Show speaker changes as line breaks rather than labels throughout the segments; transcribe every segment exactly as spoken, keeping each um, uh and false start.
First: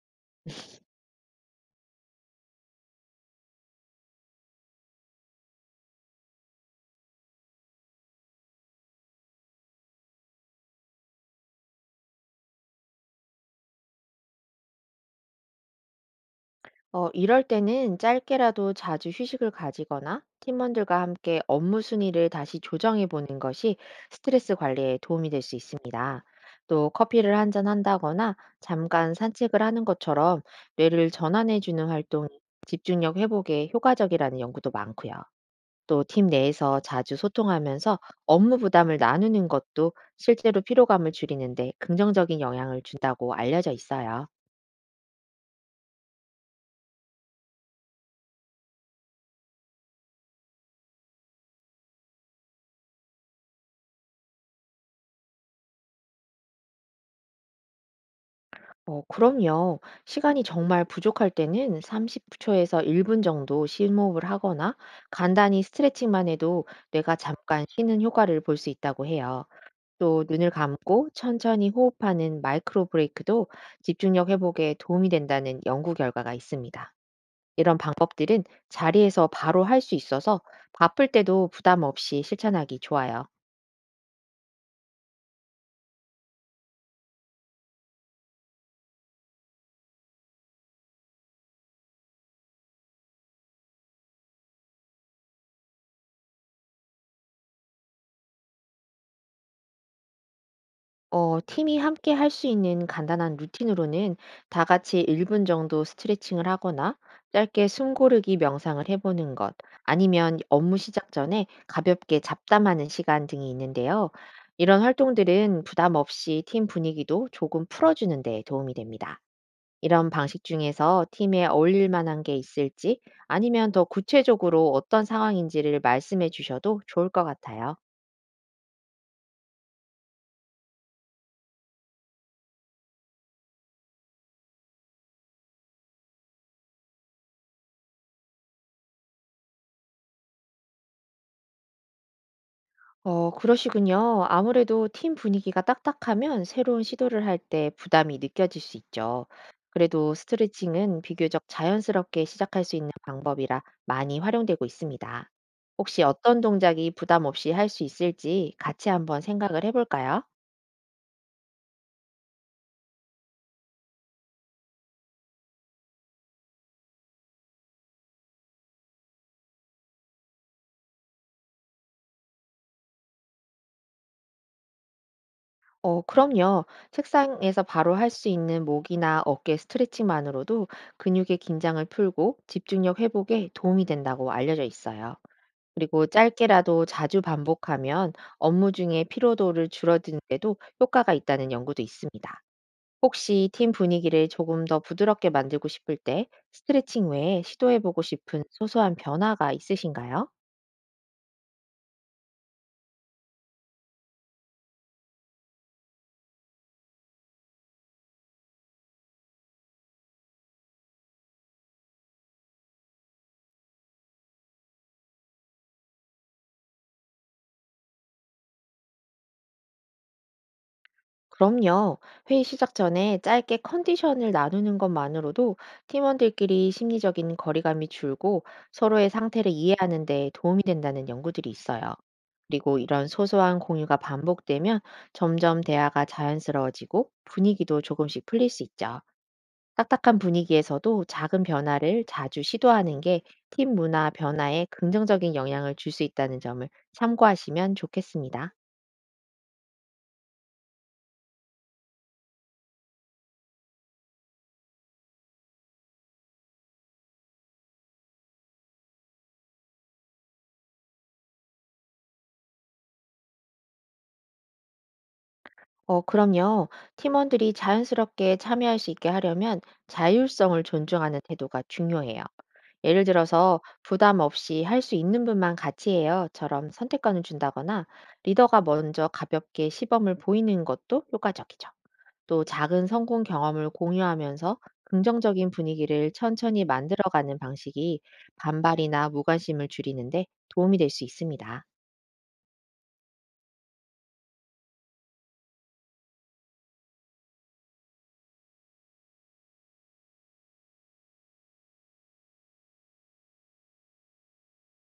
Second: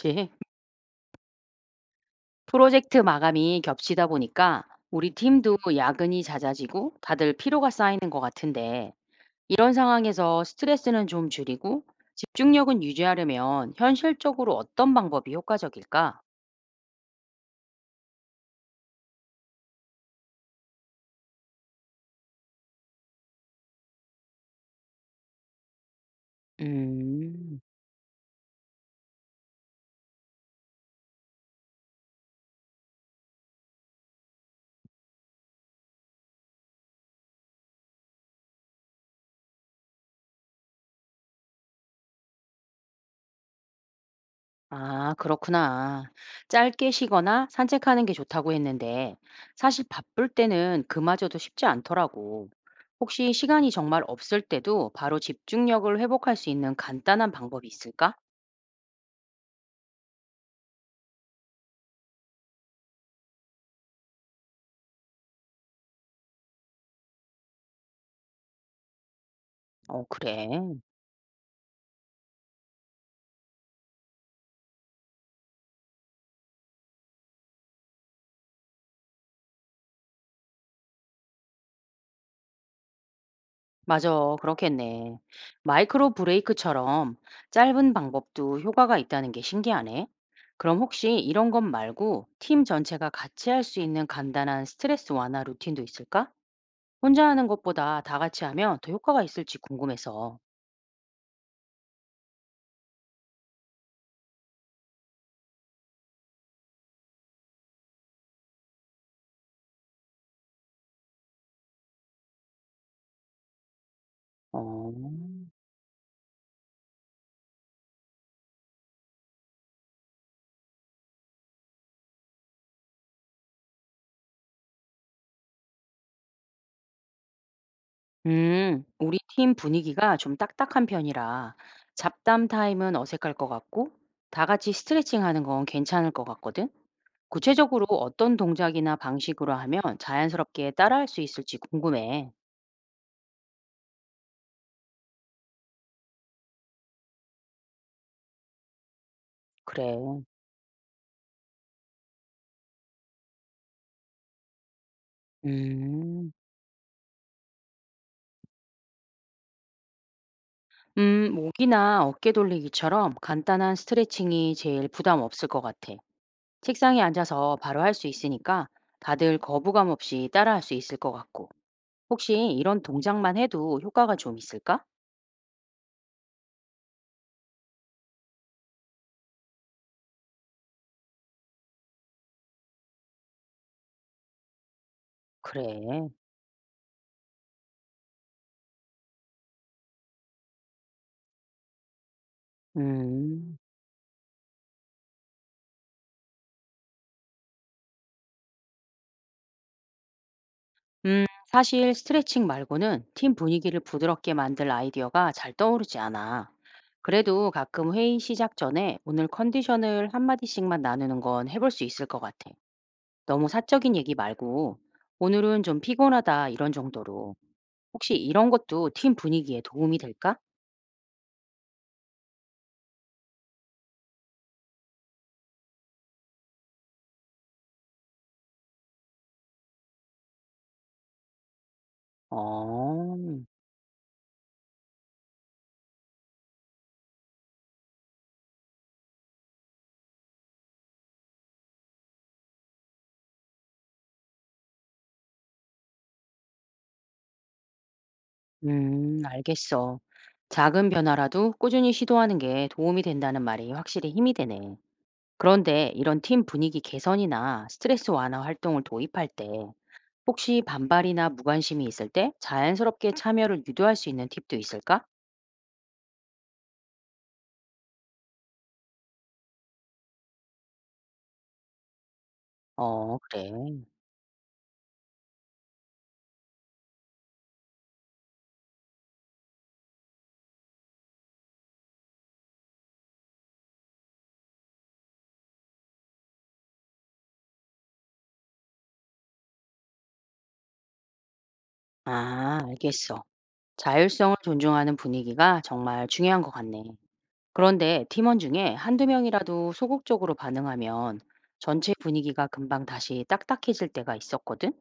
그치. 프로젝트 마감이 겹치다 보니까 우리 팀도 야근이 잦아지고 다들 피로가 쌓이는 것 같은데 이런 상황에서 스트레스는 좀 줄이고 집중력은 유지하려면 현실적으로 어떤 방법이 효과적일까?
어, 이럴 때는 짧게라도 자주 휴식을 가지거나 팀원들과 함께 업무 순위를 다시 조정해 보는 것이 스트레스 관리에 도움이 될 수 있습니다. 또 커피를 한
음,
잔 한다거나 잠깐 산책을 하는 것처럼 뇌를 전환해 주는 활동이 집중력 회복에 효과적이라는 연구도 많고요. 또 팀 내에서 자주 소통하면서 업무 부담을 나누는 것도 실제로 피로감을 줄이는데 긍정적인 영향을 준다고 알려져 있어요.
아, 그렇구나. 짧게 쉬거나 산책하는 게 좋다고 했는데 사실 바쁠 때는 그마저도 쉽지 않더라고. 혹시 시간이 정말 없을 때도 바로 집중력을 회복할 수 있는 간단한 방법이 있을까?
어, 그럼요. 시간이 정말 부족할 때는 삼십 초에서 일 분 정도 심호흡을 하거나 간단히 스트레칭만 해도 뇌가 잠깐 쉬는 효과를 볼 수 있다고 해요.
어,
또
그래.
눈을 감고 천천히 호흡하는 마이크로 브레이크도 집중력 회복에 도움이 된다는 연구 결과가 있습니다. 이런 방법들은 자리에서 바로 할 수 있어서 바쁠 때도 부담 없이 실천하기 좋아요.
맞아. 그렇겠네. 마이크로 브레이크처럼 짧은 방법도 효과가 있다는 게 신기하네. 그럼 혹시 이런 것 말고 팀 전체가 같이 할 수 있는 간단한 스트레스 완화 루틴도 있을까? 혼자 하는 것보다 다 같이 하면 더 효과가 있을지 궁금해서.
어 팀이 함께 할 수 있는 간단한 루틴으로는 다 같이 일 분 정도 스트레칭을 하거나 짧게 숨 고르기 명상을 해 보는 것, 아니면 업무 시작 전에 가볍게 잡담하는 시간 등이 있는데요. 이런
어.
활동들은 부담 없이 팀 분위기도 조금 풀어 주는 데 도움이 됩니다. 이런 방식 중에서 팀에 어울릴 만한 게 있을지, 아니면 더 구체적으로 어떤 상황인지를 말씀해 주셔도 좋을 것 같아요.
음, 우리 팀 분위기가 좀 딱딱한 편이라 잡담 타임은 어색할 것 같고 다 같이 스트레칭 하는 건 괜찮을 것 같거든. 구체적으로 어떤 동작이나 방식으로 하면 자연스럽게 따라할 수 있을지 궁금해.
어, 그러시군요. 아무래도 팀 분위기가 딱딱하면 새로운 시도를 할 때 부담이 느껴질 수 있죠. 그래도
그래.
스트레칭은 비교적 자연스럽게 시작할 수 있는 방법이라 많이 활용되고 있습니다. 혹시
음.
어떤 동작이 부담 없이 할 수 있을지 같이 한번 생각을 해볼까요?
음, 목이나 어깨 돌리기처럼 간단한 스트레칭이 제일 부담 없을 것 같아. 책상에 앉아서 바로 할 수 있으니까 다들 거부감 없이 따라할 수 있을 것 같고. 혹시 이런 동작만 해도 효과가 좀 있을까?
어, 그럼요. 책상에서 바로 할 수 있는 목이나 어깨 스트레칭만으로도 근육의 긴장을 풀고 집중력 회복에 도움이 된다고 알려져 있어요. 그리고
그래.
짧게라도 자주 반복하면 업무 중에 피로도를 줄어드는 데도 효과가 있다는 연구도 있습니다. 혹시
음.
팀 분위기를 조금 더 부드럽게 만들고 싶을 때 스트레칭 외에 시도해보고 싶은 소소한 변화가 있으신가요?
음, 사실 스트레칭 말고는 팀 분위기를 부드럽게 만들 아이디어가 잘 떠오르지 않아. 그래도 가끔 회의 시작 전에 오늘 컨디션을 한마디씩만 나누는 건 해볼 수 있을 것 같아. 너무 사적인 얘기 말고 오늘은 좀 피곤하다 이런 정도로. 혹시 이런 것도 팀 분위기에 도움이 될까?
그럼요. 회의 시작 전에 짧게 컨디션을 나누는 것만으로도 팀원들끼리 심리적인 거리감이 줄고 서로의 상태를 이해하는 데 도움이 된다는 연구들이 있어요. 그리고 이런
어,
소소한 공유가 반복되면 점점 대화가 자연스러워지고 분위기도 조금씩 풀릴 수 있죠. 딱딱한 분위기에서도 작은 변화를 자주 시도하는 게 팀 문화 변화에 긍정적인 영향을 줄 수 있다는 점을 참고하시면 좋겠습니다.
음, 알겠어. 작은 변화라도 꾸준히 시도하는 게 도움이 된다는 말이 확실히 힘이 되네. 그런데 이런 팀 분위기 개선이나 스트레스 완화 활동을 도입할 때 혹시 반발이나 무관심이 있을 때 자연스럽게 참여를 유도할 수 있는 팁도 있을까?
어, 그럼요. 팀원들이 자연스럽게 참여할 수 있게 하려면 자율성을 존중하는 태도가 중요해요. 예를
어, 그래.
들어서 부담 없이 할 수 있는 분만 같이 해요처럼 선택권을 준다거나 리더가 먼저 가볍게 시범을 보이는 것도 효과적이죠. 또 작은 성공 경험을 공유하면서 긍정적인 분위기를 천천히 만들어가는 방식이 반발이나 무관심을 줄이는데 도움이 될 수 있습니다.
아, 알겠어. 자율성을 존중하는 분위기가 정말 중요한 것 같네. 그런데 팀원 중에 한두 명이라도 소극적으로 반응하면 전체 분위기가 금방 다시 딱딱해질 때가 있었거든?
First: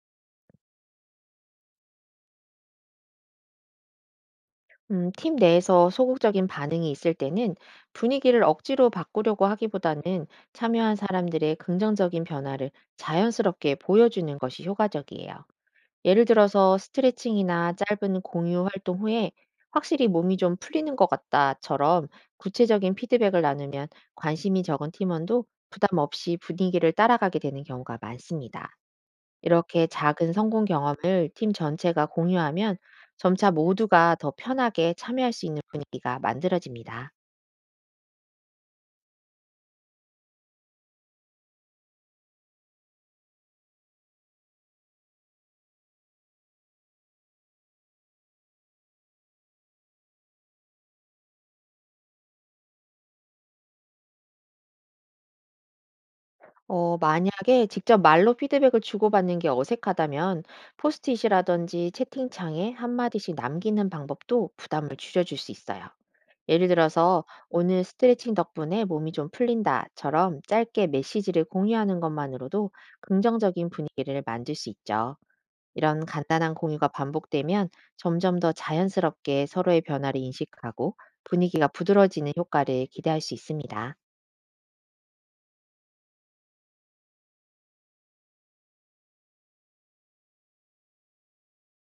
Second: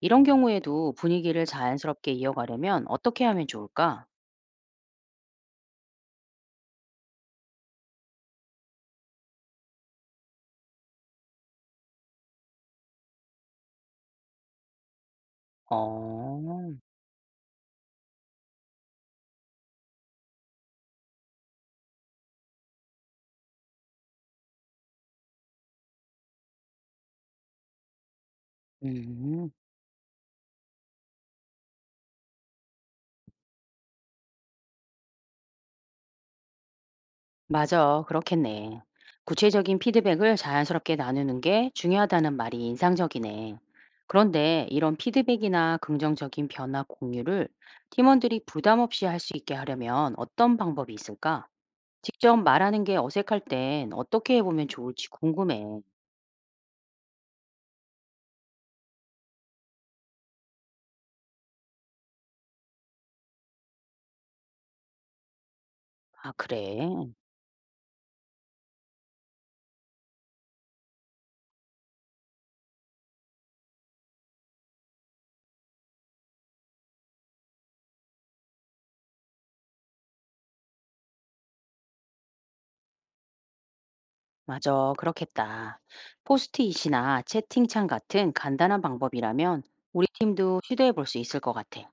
이런 경우에도 분위기를 자연스럽게 이어가려면 어떻게 하면 좋을까?
음, 팀 내에서 소극적인 반응이 있을 때는 분위기를 억지로 바꾸려고 하기보다는 참여한 사람들의 긍정적인 변화를 자연스럽게 보여주는 것이 효과적이에요. 예를
어,
들어서 스트레칭이나 짧은 공유 활동 후에 확실히 몸이 좀 풀리는 것 같다처럼 구체적인 피드백을 나누면 관심이 적은 팀원도 부담 없이 분위기를 따라가게 되는 경우가 많습니다.
음.
이렇게 작은 성공 경험을 팀 전체가 공유하면 점차 모두가 더 편하게 참여할 수 있는 분위기가 만들어집니다.
맞아. 그렇겠네. 구체적인 피드백을 자연스럽게 나누는 게 중요하다는 말이 인상적이네. 그런데 이런 피드백이나 긍정적인 변화 공유를 팀원들이 부담 없이 할 수 있게 하려면 어떤 방법이 있을까? 직접 말하는 게 어색할 땐 어떻게 해보면 좋을지 궁금해.
어, 만약에 직접 말로 피드백을 주고받는 게 어색하다면 포스트잇이라든지 채팅창에 한마디씩 남기는 방법도 부담을 줄여줄 수 있어요.
아,
예를
그래.
들어서 오늘 스트레칭 덕분에 몸이 좀 풀린다처럼 짧게 메시지를 공유하는 것만으로도 긍정적인 분위기를 만들 수 있죠. 이런 간단한 공유가 반복되면 점점 더 자연스럽게 서로의 변화를 인식하고 분위기가 부드러워지는 효과를 기대할 수 있습니다.
맞아. 그렇겠다. 포스트잇이나 채팅창 같은 간단한 방법이라면 우리 팀도 시도해 볼 수 있을 것 같아.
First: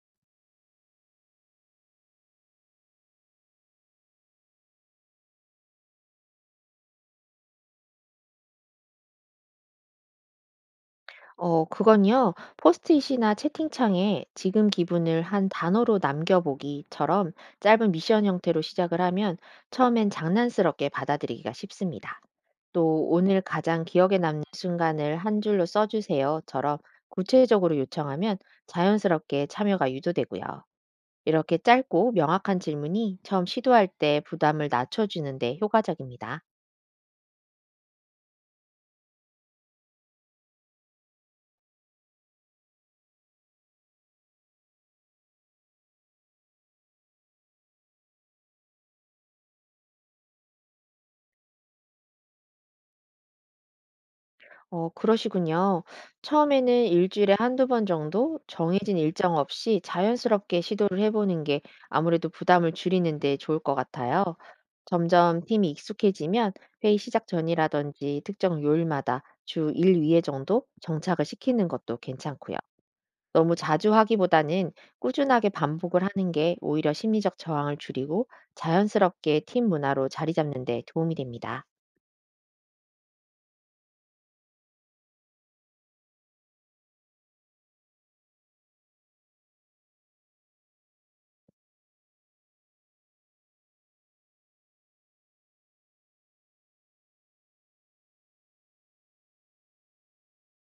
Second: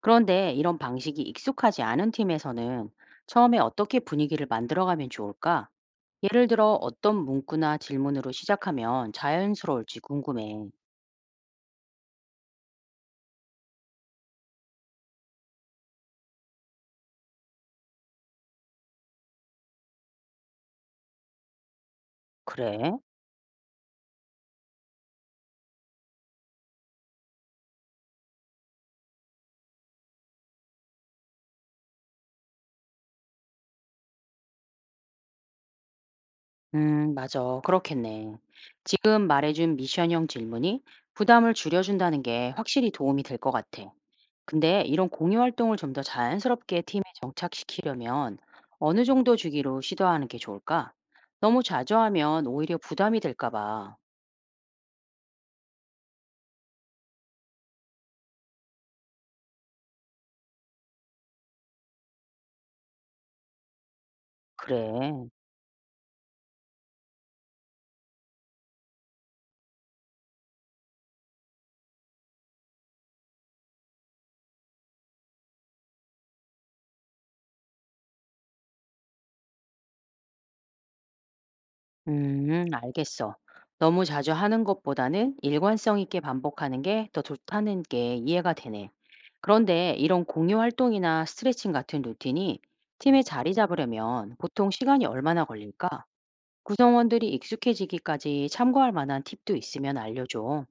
그런데 이런 방식이 익숙하지 않은 팀에서는 처음에 어떻게 분위기를 만들어가면 좋을까? 예를 들어 어떤 문구나 질문으로 시작하면 자연스러울지 궁금해.
어, 그건요, 포스트잇이나 채팅창에 지금 기분을 한 단어로 남겨보기처럼 짧은 미션 형태로 시작을 하면 처음엔 장난스럽게 받아들이기가 쉽습니다.
그래?
또 오늘 가장 기억에 남는 순간을 한 줄로 써주세요처럼 구체적으로 요청하면 자연스럽게 참여가 유도되고요. 이렇게 짧고 명확한 질문이 처음 시도할 때 부담을 낮춰주는데 효과적입니다.
음, 맞아. 그렇겠네. 지금 말해준 미션형 질문이 부담을 줄여준다는 게 확실히 도움이 될 것 같아. 근데 이런 공유 활동을 좀 더 자연스럽게 팀에 정착시키려면 어느 정도 주기로 시도하는 게 좋을까? 너무 자주 하면 오히려 부담이 될까 봐.
어, 그러시군요. 처음에는 일주일에 한두 번 정도 정해진 일정 없이 자연스럽게 시도를 해보는 게 아무래도 부담을 줄이는데 좋을 것 같아요.
그래.
점점 팀이 익숙해지면 회의 시작 전이라든지 특정 요일마다 주 일 위에 정도 정착을 시키는 것도 괜찮고요. 너무 자주 하기보다는 꾸준하게 반복을 하는 게 오히려 심리적 저항을 줄이고 자연스럽게 팀 문화로 자리 잡는 데 도움이 됩니다.
음, 알겠어. 너무 자주 하는 것보다는 일관성 있게 반복하는 게 더 좋다는 게 이해가 되네. 그런데 이런 공유 활동이나 스트레칭 같은 루틴이 팀에 자리 잡으려면 보통 시간이 얼마나 걸릴까? 구성원들이 익숙해지기까지 참고할 만한 팁도 있으면 알려줘.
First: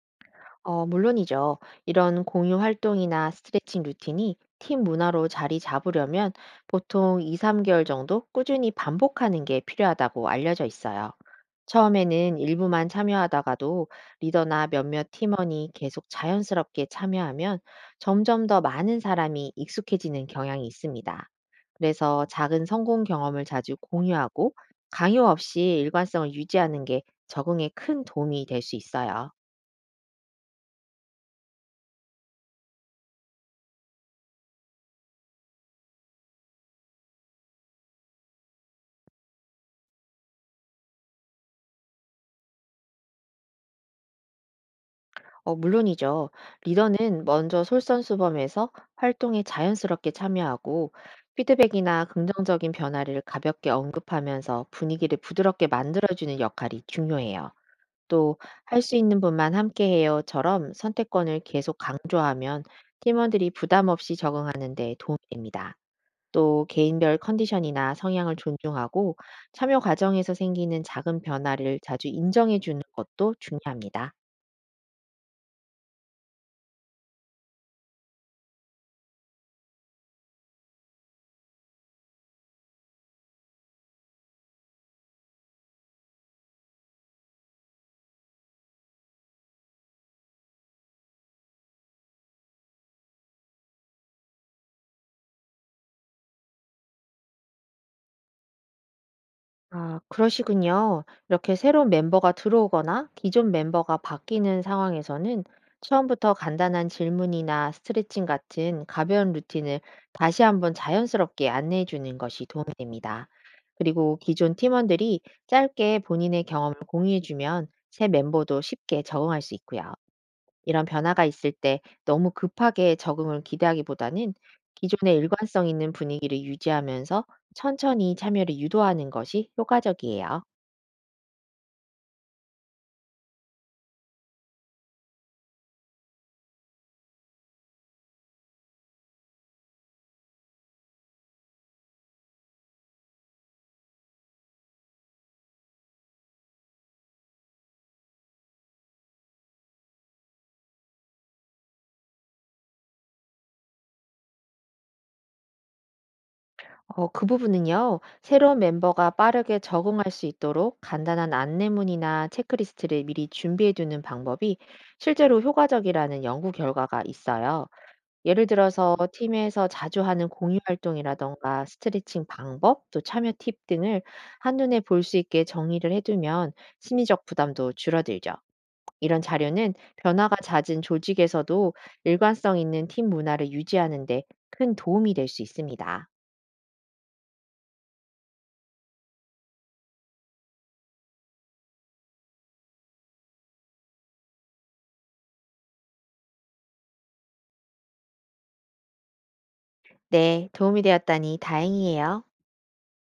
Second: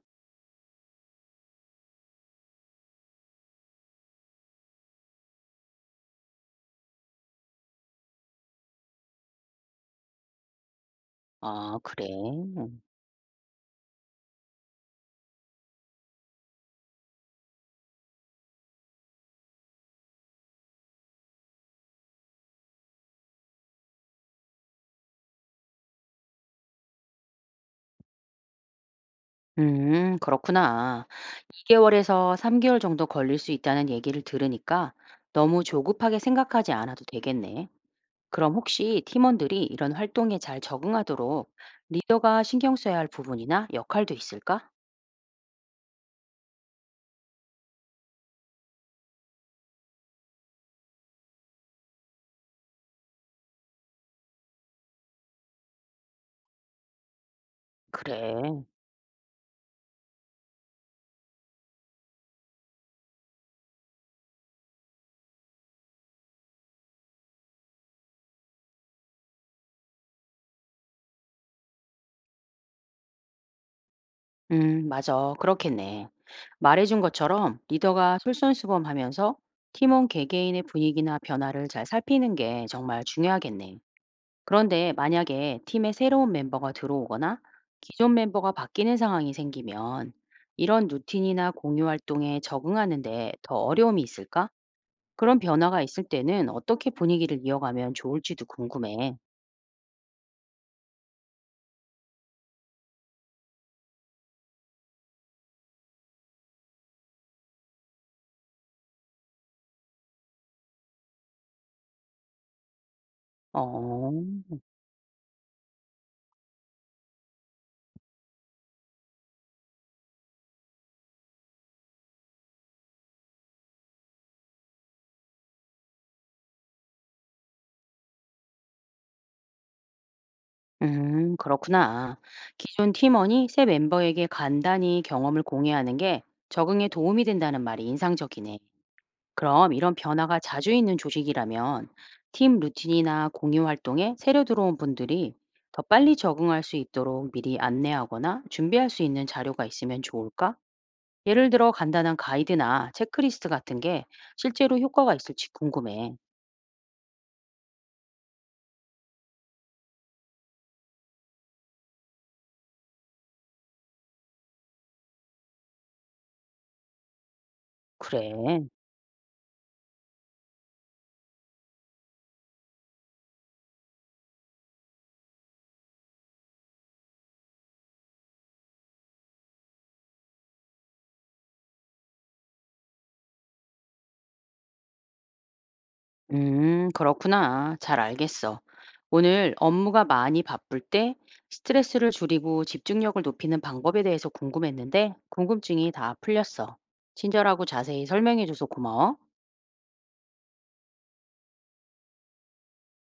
어, 물론이죠. 이런 공유 활동이나 스트레칭 루틴이 팀 문화로 자리 잡으려면 보통 이, 삼 개월 정도 꾸준히 반복하는 게 필요하다고 알려져 있어요.
아, 그래.
처음에는 일부만 참여하다가도 리더나 몇몇 팀원이 계속 자연스럽게 참여하면 점점 더 많은 사람이 익숙해지는 경향이 있습니다. 그래서 작은 성공 경험을 자주 공유하고 강요 없이 일관성을 유지하는 게 적응에 큰 도움이 될 수 있어요.
음, 그렇구나. 이 개월에서 삼 개월 정도 걸릴 수 있다는 얘기를 들으니까 너무 조급하게 생각하지 않아도 되겠네. 그럼 혹시 팀원들이 이런 활동에 잘 적응하도록 리더가 신경 써야 할 부분이나 역할도 있을까?
어, 물론이죠. 리더는 먼저 솔선수범해서 활동에 자연스럽게 참여하고, 피드백이나 긍정적인 변화를 가볍게 언급하면서 분위기를 부드럽게 만들어주는 역할이 중요해요. 또,
그래.
할 수 있는 분만 함께해요처럼 선택권을 계속 강조하면 부담 없이 적응하는 데 도움이 됩니다. 또 개인별 컨디션이나 성향을 존중하고 참여 과정에서 생기는 작은 변화를 자주 인정해 주는 것도 중요합니다.
음, 맞아. 그렇겠네. 말해준 것처럼 리더가 솔선수범하면서 팀원 개개인의 분위기나 변화를 잘 살피는 게 정말 중요하겠네. 그런데 만약에 팀에 새로운 멤버가 들어오거나 기존 멤버가 바뀌는 상황이 생기면 이런 루틴이나 공유 활동에 적응하는데 더 어려움이 있을까? 그런 변화가 있을 때는 어떻게 분위기를 이어가면 좋을지도 궁금해.
아, 그러시군요. 이렇게 새로운 멤버가 들어오거나 기존 멤버가 바뀌는 상황에서는 처음부터 간단한 질문이나 스트레칭 같은 가벼운 루틴을 다시 한번 자연스럽게 안내해 주는 것이 도움이 됩니다.
어,
그리고 기존 팀원들이 짧게 본인의 경험을 공유해 주면 새 멤버도 쉽게 적응할 수 있고요. 이런 변화가 있을 때 너무 급하게 적응을 기대하기보다는 기존의 일관성 있는 분위기를 유지하면서 천천히 참여를 유도하는 것이 효과적이에요.
음, 그렇구나. 기존 팀원이 새 멤버에게 간단히 경험을 공유하는 게 적응에 도움이 된다는 말이 인상적이네. 그럼 이런 변화가 자주 있는 조직이라면 팀 루틴이나 공유 활동에 새로 들어온 분들이 더 빨리 적응할 수 있도록 미리 안내하거나 준비할 수 있는 자료가 있으면 좋을까? 예를 들어 간단한 가이드나 체크리스트 같은 게 실제로 효과가 있을지 궁금해.
어, 그 부분은요, 새로운 멤버가 빠르게 적응할 수 있도록 간단한 안내문이나 체크리스트를 미리 준비해 두는 방법이 실제로 효과적이라는 연구 결과가 있어요.
그래.
예를 들어서 팀에서 자주 하는 공유 활동이라던가 스트레칭 방법, 또 참여 팁 등을 한눈에 볼 수 있게 정의를 해두면 심리적 부담도 줄어들죠. 이런 자료는 변화가 잦은 조직에서도 일관성 있는 팀 문화를 유지하는 데 큰 도움이 될 수 있습니다.
음, 그렇구나. 잘 알겠어. 오늘 업무가 많이 바쁠 때 스트레스를 줄이고 집중력을 높이는 방법에 대해서 궁금했는데 궁금증이 다 풀렸어. 친절하고 자세히 설명해줘서 고마워.
네, 도움이 되었다니 다행이에요.